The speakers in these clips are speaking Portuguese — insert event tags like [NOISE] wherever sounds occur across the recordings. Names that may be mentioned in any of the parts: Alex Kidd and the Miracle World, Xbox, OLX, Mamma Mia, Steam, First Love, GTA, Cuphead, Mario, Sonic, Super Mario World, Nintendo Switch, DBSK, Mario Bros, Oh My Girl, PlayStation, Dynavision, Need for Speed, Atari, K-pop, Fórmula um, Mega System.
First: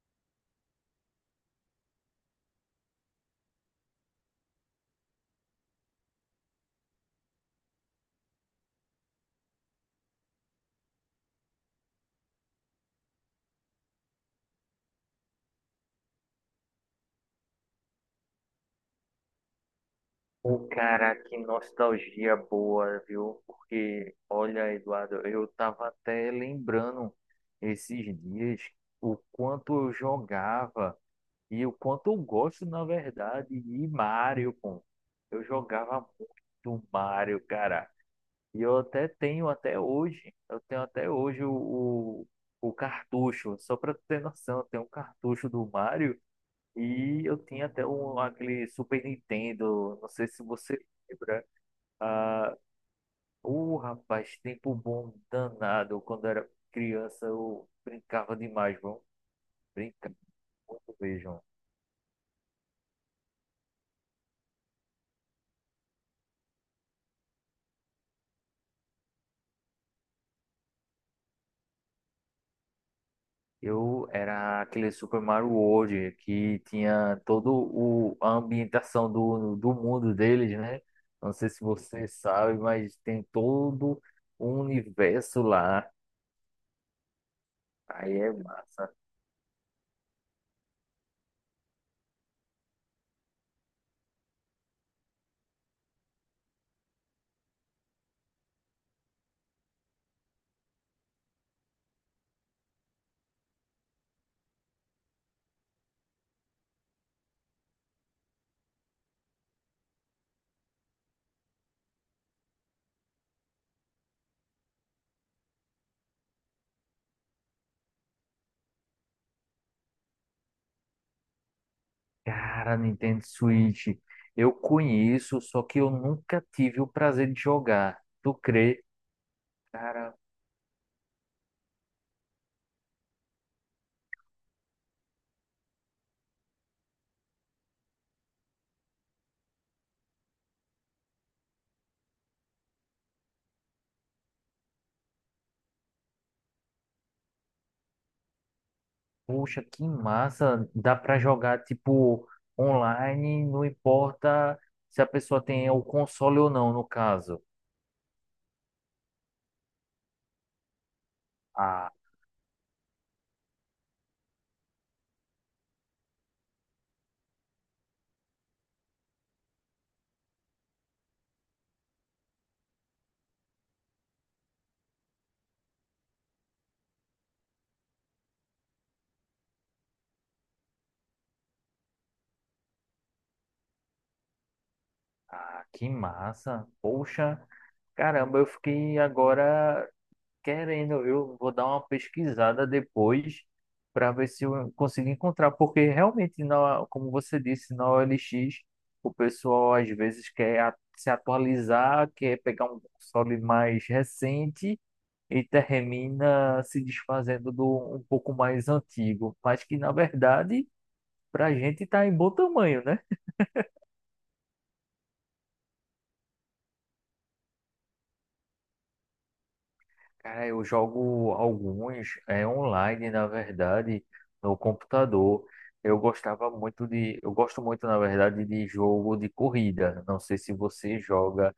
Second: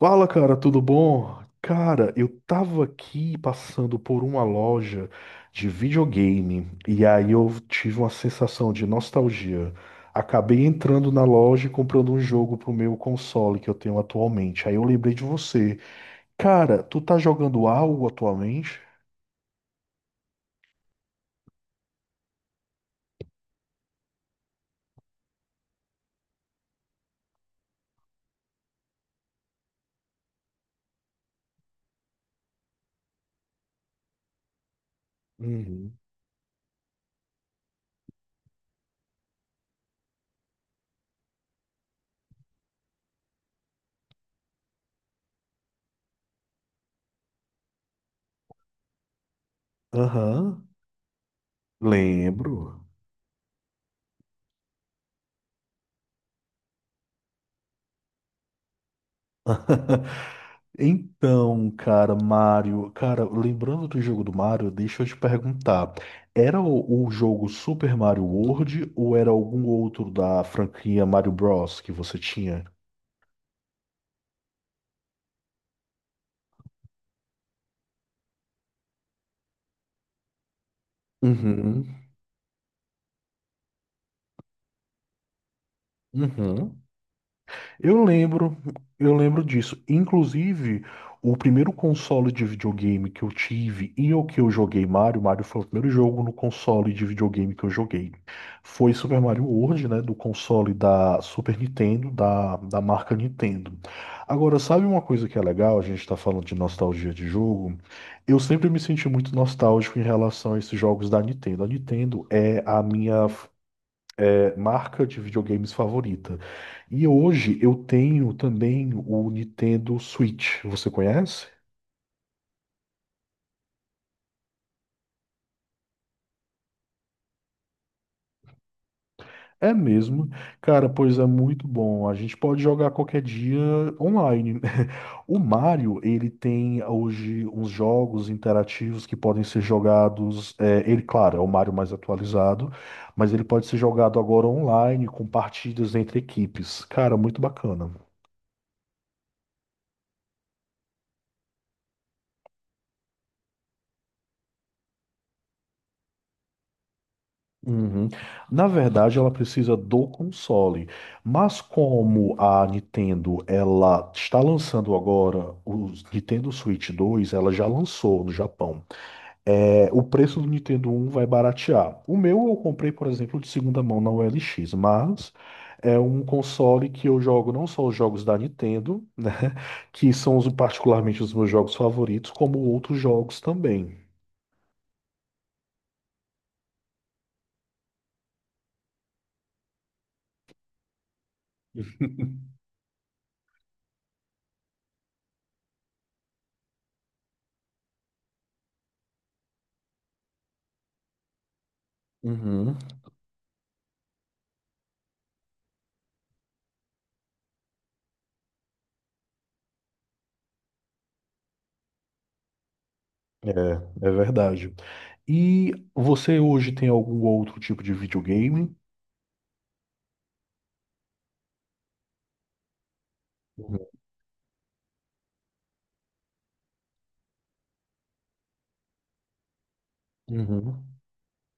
Fala, cara, tudo bom? Cara, eu tava aqui passando por uma loja de videogame e aí eu tive uma sensação de nostalgia. Acabei entrando na loja e comprando um jogo pro meu console que eu tenho atualmente. Aí eu lembrei de você. Cara, tu tá jogando algo atualmente? Pô, cara, que nostalgia boa, viu? Porque, olha, Eduardo, eu tava até lembrando esses dias o quanto eu jogava e o quanto eu gosto, na verdade, de Mario, pô. Eu Uhum. jogava muito Mario, cara. Eu tenho até hoje o, o cartucho, só pra tu ter noção, eu tenho um cartucho do Mario. E eu tinha até um, aquele Super Nintendo, não sei se Aham, você lembra. Ah, lembro. o rapaz, tempo bom danado. Quando era criança, eu brincava demais, bom. [LAUGHS] Brincava muito mesmo. Então, cara, Mario, cara, lembrando do jogo do Mario, deixa eu te perguntar, era o jogo Super Mario World ou era algum outro da franquia Mario Bros que você tinha? Eu era aquele Super Mario World que tinha a ambientação do mundo deles, né? Não sei se Uhum, você sabe, mas tem todo o universo lá. uhum. Eu Aí é lembro, massa. eu lembro disso. Inclusive, o primeiro console de videogame que eu tive e o que eu joguei Mario, Mario foi o primeiro jogo no console de videogame que eu joguei. Foi Super Mario World, né, do console da Super Nintendo, da marca Nintendo. Agora, sabe uma coisa que é legal? A gente está falando de nostalgia de jogo. Eu sempre me senti muito nostálgico em relação a esses jogos da Nintendo. A Nintendo é a minha marca de videogames favorita. E hoje eu tenho também o Nintendo Switch. Você conhece? Cara, Nintendo Switch, eu conheço, só que eu nunca tive o prazer de jogar. Tu crê? É Cara, mesmo? Cara, pois é muito bom. A gente pode jogar qualquer dia online. [LAUGHS] O Mario, ele tem hoje uns jogos interativos que podem ser jogados. Ele, claro, é o Mario mais atualizado, mas ele pode ser jogado agora online com partidas entre equipes. Cara, muito bacana. poxa, que massa! Dá pra jogar tipo online, não importa se a pessoa tem o console ou não, no caso. Uhum. Na verdade, ela precisa do console, mas Ah, como a Nintendo ela está lançando agora o Nintendo Switch 2, ela já lançou no Japão. É, o preço do Nintendo 1 vai baratear. O meu eu comprei, por exemplo, de segunda mão na OLX, mas é um console que eu jogo não só os jogos da Nintendo, [LAUGHS] né, que são particularmente os meus jogos favoritos, como outros jogos também. ah, que massa! Poxa, caramba, eu fiquei agora querendo, eu vou dar uma pesquisada depois para ver se eu consigo encontrar, porque realmente, na, como você disse, na OLX, o pessoal às vezes quer se atualizar, quer pegar Uhum. um console mais recente e termina se desfazendo do um pouco mais antigo, mas que na verdade, para a gente está em bom tamanho, né? É, é verdade. E você hoje tem algum outro tipo de videogame? Cara, eu jogo alguns online, na Uhum. verdade, no computador. Eu gostava muito de, eu gosto muito, na verdade, de jogo de corrida. Não sei se Uhum. você joga,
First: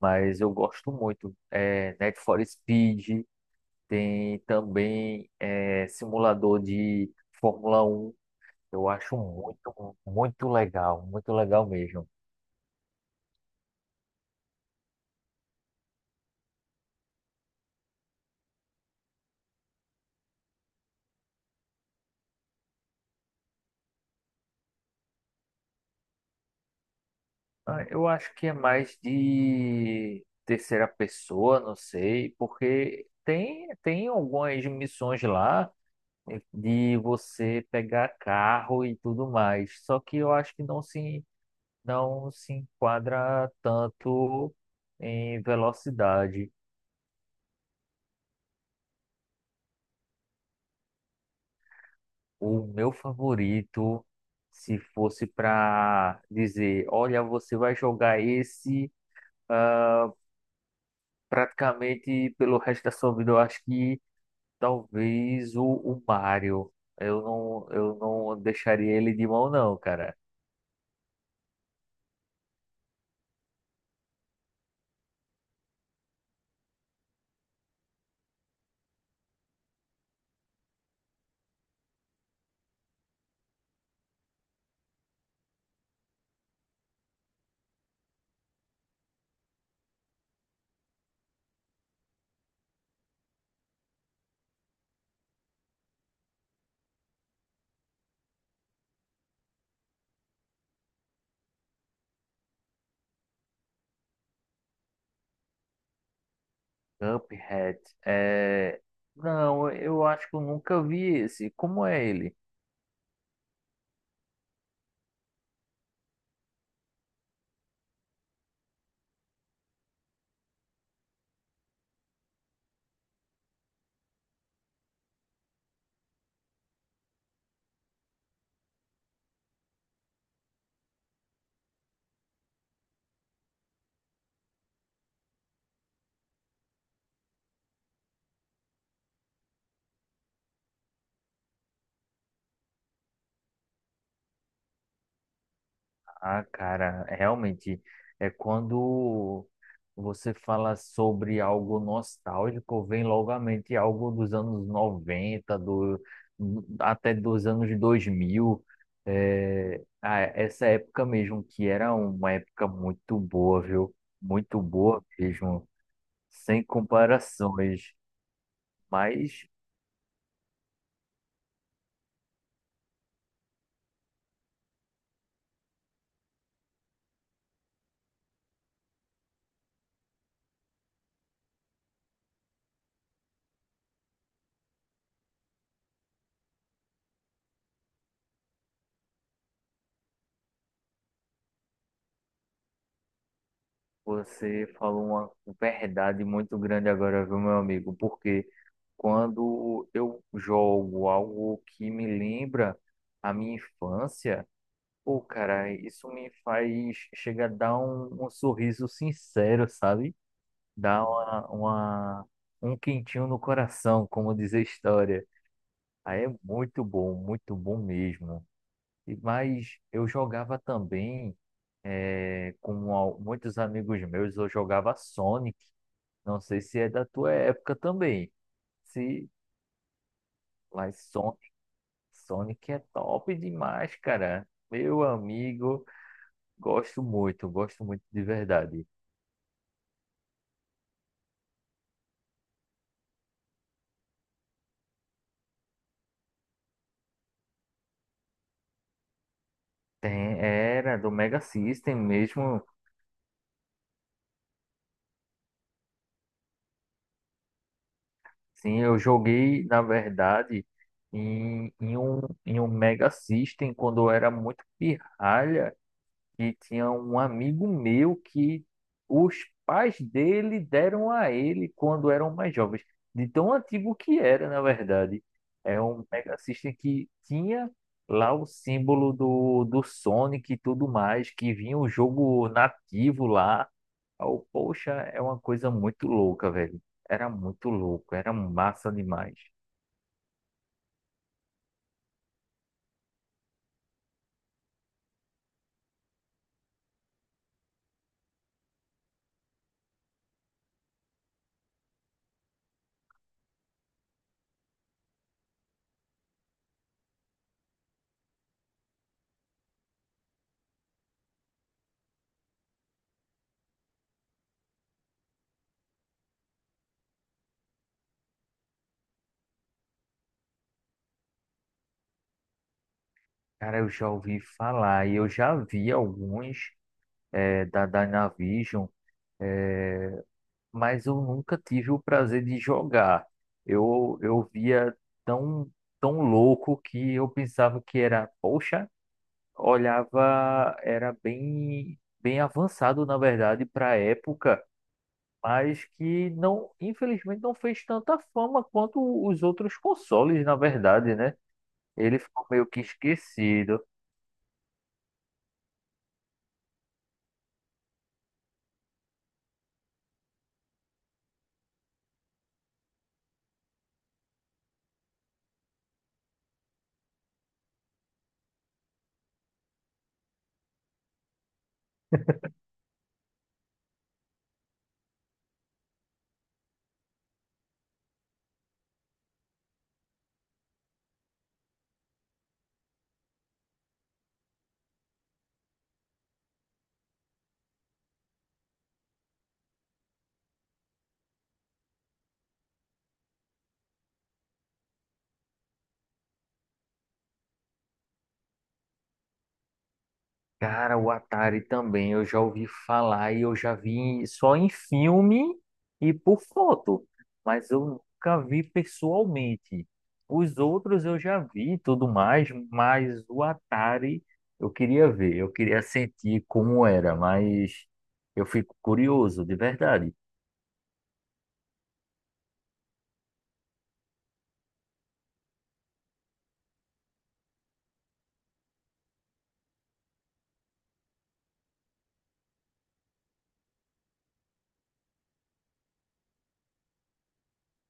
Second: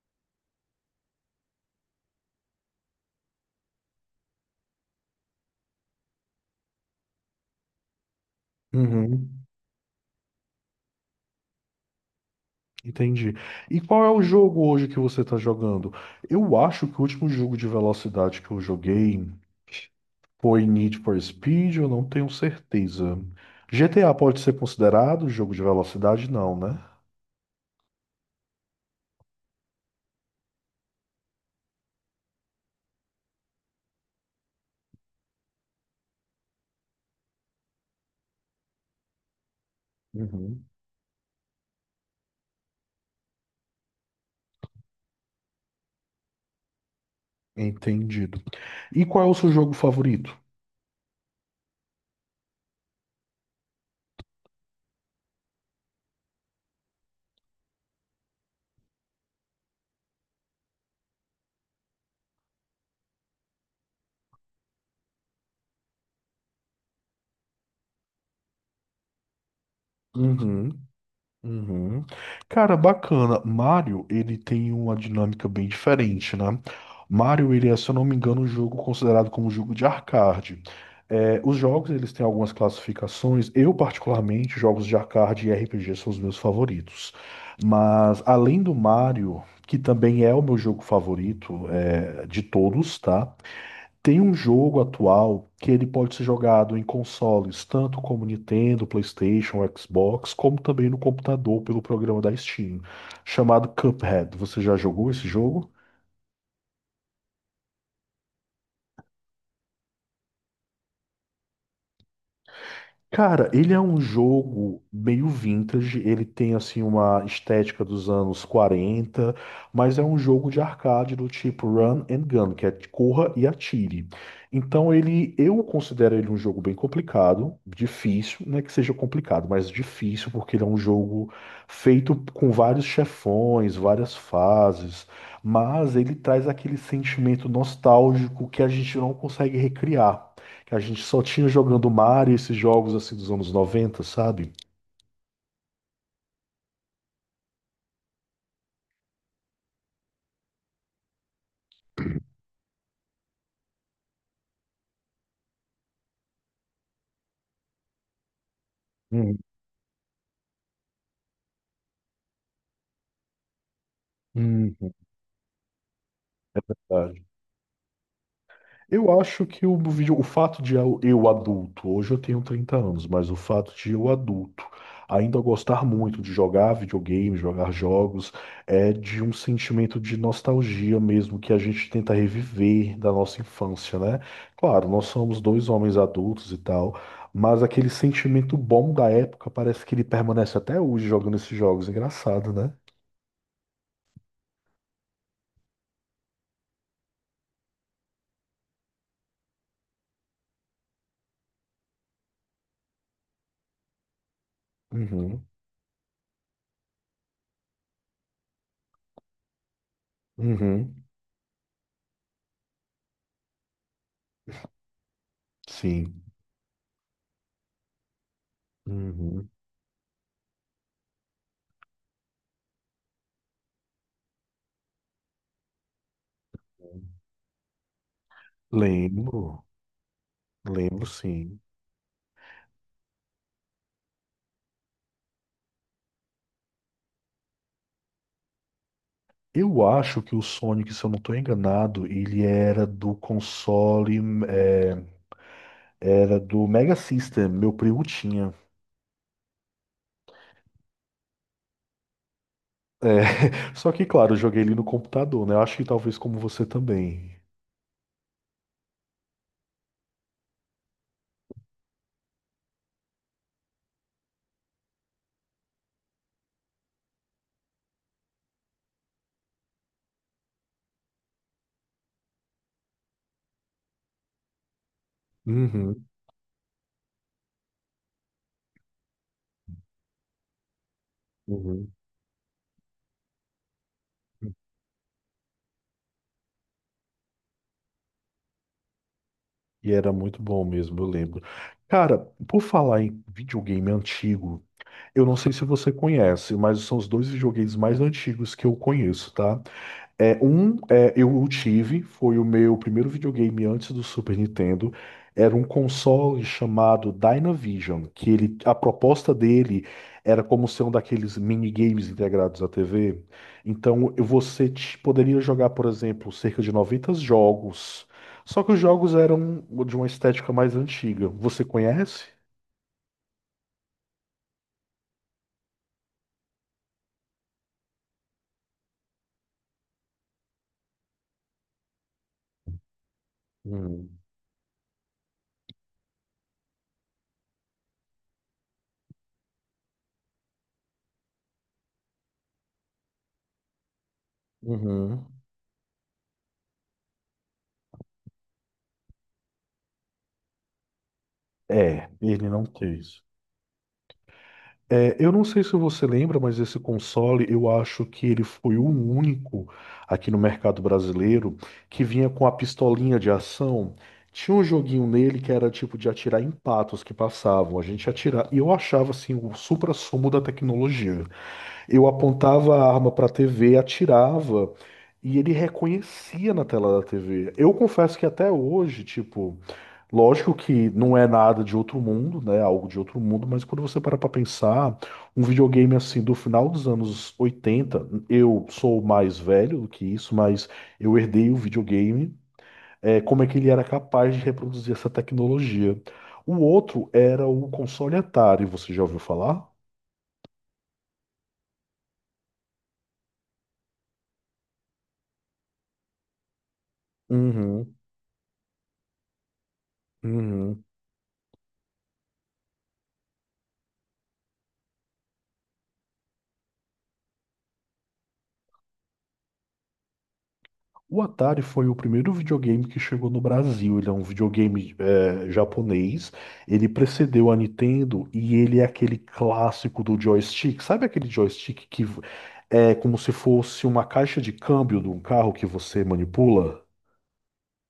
mas eu gosto muito. É, Need for Speed, tem também simulador de Fórmula 1. Eu acho Uhum. muito, muito legal mesmo. Entendi. E qual é o jogo hoje que você está jogando? Eu acho que o último jogo de velocidade que eu joguei foi Need for Speed, eu não tenho certeza. GTA pode ser considerado jogo de velocidade? Não, né? Ah, eu acho que é mais de terceira pessoa, não sei, porque tem algumas missões lá de você pegar carro e tudo mais. Só que eu acho que Uhum. não se enquadra tanto em velocidade. Entendido. E qual é o seu jogo favorito? O meu favorito, se fosse para dizer, olha, você vai jogar esse, ah, praticamente pelo resto da sua vida, eu acho que. Talvez o Mario. Eu não deixaria ele de mão, não, cara. Uhum. Uhum. Cara, bacana. Mario, ele tem uma dinâmica bem diferente, né? Mario, ele é, se eu não me engano, um jogo considerado como um jogo de arcade. É, os jogos, eles têm algumas classificações. Eu, particularmente, jogos de arcade e RPG são os meus favoritos. Mas, além do Mario, que também é o meu jogo favorito, de todos, tá? Tem um jogo atual que ele pode ser jogado em consoles, tanto como Nintendo, PlayStation, Xbox, como também no computador pelo programa da Steam, chamado Cuphead. Você já jogou esse jogo? Cuphead. É. Não, eu acho que eu nunca vi esse. Como é ele? Cara, ele é um jogo meio vintage, ele tem assim uma estética dos anos 40, mas é um jogo de arcade do tipo run and gun, que é corra e atire. Então ele, eu considero ele um jogo bem complicado, difícil, não é que seja complicado, mas difícil porque ele é um jogo feito com vários chefões, várias fases, mas ele traz aquele sentimento nostálgico que a gente não consegue recriar que a gente só tinha jogando Mario, esses jogos assim dos anos 90, sabe? Ah, cara, realmente é quando você fala sobre algo nostálgico, vem logo à mente algo dos anos 90 do, até dos anos 2000. Uhum. É, ah, essa época mesmo, que era uma época muito boa, viu? Muito Uhum. boa mesmo, sem Verdade. comparações. Eu acho Mas que o vídeo, o fato de eu adulto, hoje eu tenho 30 anos, mas o fato de eu adulto ainda gostar muito de jogar videogame, jogar jogos, é de um sentimento de nostalgia mesmo que a gente tenta reviver da nossa infância, né? Claro, nós somos dois homens adultos e tal, mas aquele sentimento bom da época parece que ele permanece até hoje jogando esses jogos, engraçado, né? você falou uma verdade muito grande agora, viu, meu amigo? Porque quando eu jogo algo que me lembra a minha infância, pô, Uhum, cara, isso me faz chegar a dar um sorriso sincero, sabe? uhum, Dá um quentinho no coração, como diz a história. sim. Aí é muito bom mesmo. Uhum. Mas eu jogava também com muitos amigos meus, eu jogava Sonic. Não sei se é da tua época também. Se, Lembro, mas lembro Sonic, sim. Sonic é top demais, cara. Meu amigo, gosto muito de verdade. Eu acho que o Sonic, se eu não estou enganado, ele era do console, é, era do Mega System, meu primo tinha. Tem, era do Mega System mesmo. É, [LAUGHS] só que, claro, eu joguei ele no computador, né? Eu acho que talvez como você também. Sim, eu joguei, na verdade, em um Mega System quando eu era muito pirralha. E tinha um amigo meu que os pais dele deram a ele quando eram mais jovens, de tão antigo que era, na verdade. É um Uhum, Mega System que tinha lá o símbolo do Sonic e tudo mais, que vinha o uhum. jogo nativo lá. Oh, poxa, é uma coisa muito louca, velho. Era muito louco, era massa demais. E era muito bom mesmo, eu lembro. Cara, por falar em videogame antigo, eu não sei se você conhece, mas são os dois videogames mais antigos que eu conheço, tá? É, foi o meu primeiro videogame antes do Super Nintendo. Era um console chamado Dynavision, que ele, a proposta dele era como ser um daqueles minigames integrados à TV. Então você poderia jogar, por exemplo, cerca de 90 jogos. Só que os jogos eram de uma estética mais antiga. Você conhece? Cara, eu já ouvi falar e eu já vi alguns da Dynavision. eh, mas eu nunca tive o prazer de jogar. Eu, Hum, eu via tão, tão louco que eu pensava que era, poxa, olhava, era bem, bem avançado, na verdade, para a época, uhum. mas que não, infelizmente, não fez tanta fama quanto os outros consoles, na verdade, né? É, Ele ficou ele não meio que teve. esquecido. É, eu não sei se você lembra, mas esse console, eu acho que ele foi o único aqui no mercado brasileiro que vinha com a pistolinha de ação. Tinha um joguinho nele que era tipo de atirar em patos que passavam. A gente atirava. E eu achava assim o supra-sumo da tecnologia. Eu apontava a arma para a TV, atirava e ele reconhecia na tela da TV. Eu confesso que até hoje, tipo. Lógico que não é nada de outro mundo, né? Algo de outro mundo, mas quando você para pra pensar, um videogame assim do final dos anos 80 eu sou mais velho do que isso, mas eu herdei o videogame, como é que ele era capaz de reproduzir essa tecnologia. O outro era o console Atari, você já ouviu falar? Cara, o Atari também, eu já ouvi falar e eu já vi só em filme e por foto, mas eu Uhum, nunca vi pessoalmente. Os uhum. outros eu já vi e tudo mais, mas o Atari eu queria ver, eu queria sentir como era, mas eu fico curioso, de verdade. O Atari foi o primeiro videogame que chegou no Brasil. Ele é um videogame japonês. Ele precedeu a Nintendo e ele é aquele clássico do joystick. Sabe aquele joystick que é como se fosse uma caixa de câmbio de um carro que você manipula?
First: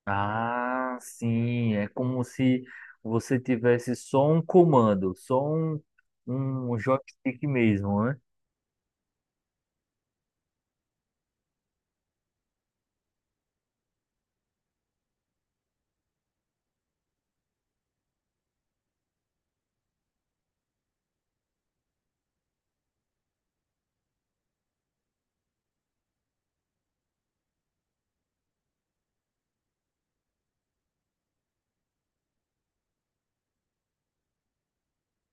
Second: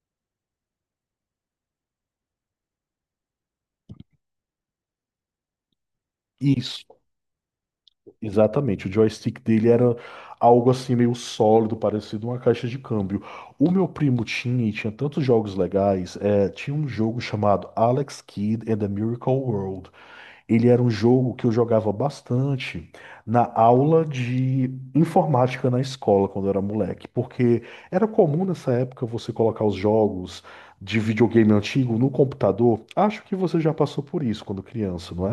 Ah, sim, é como se você tivesse só um comando, só um Isso, joystick mesmo, né? exatamente. O joystick dele era algo assim meio sólido, parecido uma caixa de câmbio. O meu primo tinha e tinha tantos jogos legais. Tinha um jogo chamado Alex Kidd and the Miracle World. Ele era um jogo que eu jogava bastante na aula de informática na escola quando eu era moleque, porque era comum nessa época você colocar os jogos de videogame antigo no computador. Acho que você já passou por isso quando criança, não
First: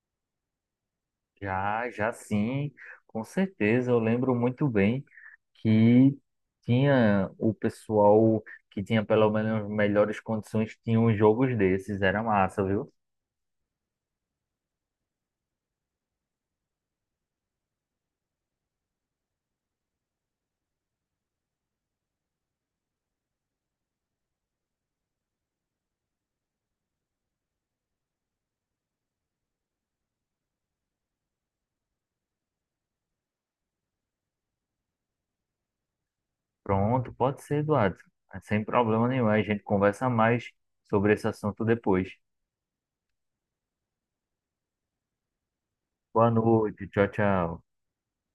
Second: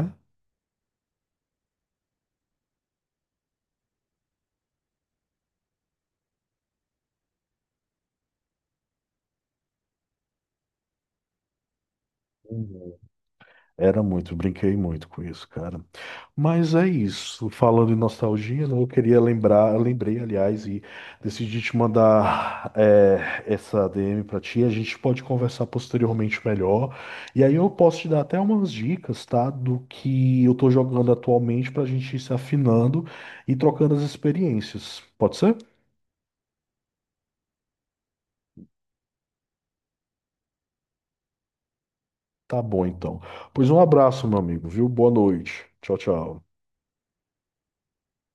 Já, já sim, com certeza. Eu lembro muito bem que tinha o pessoal que tinha pelo menos melhores condições, tinha uns jogos desses, era massa, viu? é? Brinquei muito com isso, cara. Mas é isso. Falando em nostalgia, né, eu lembrei, aliás, e decidi te mandar essa DM pra ti. A gente pode conversar posteriormente melhor. E aí eu posso te dar até umas dicas, tá? Do que eu tô jogando atualmente pra gente ir se afinando e trocando as experiências. Pode ser? Pronto, pode ser, Eduardo. É, sem problema nenhum. A gente conversa mais sobre esse assunto depois. Tá bom, então. Pois um abraço, meu amigo, viu? Boa noite. Tchau, Boa tchau. noite, tchau, tchau.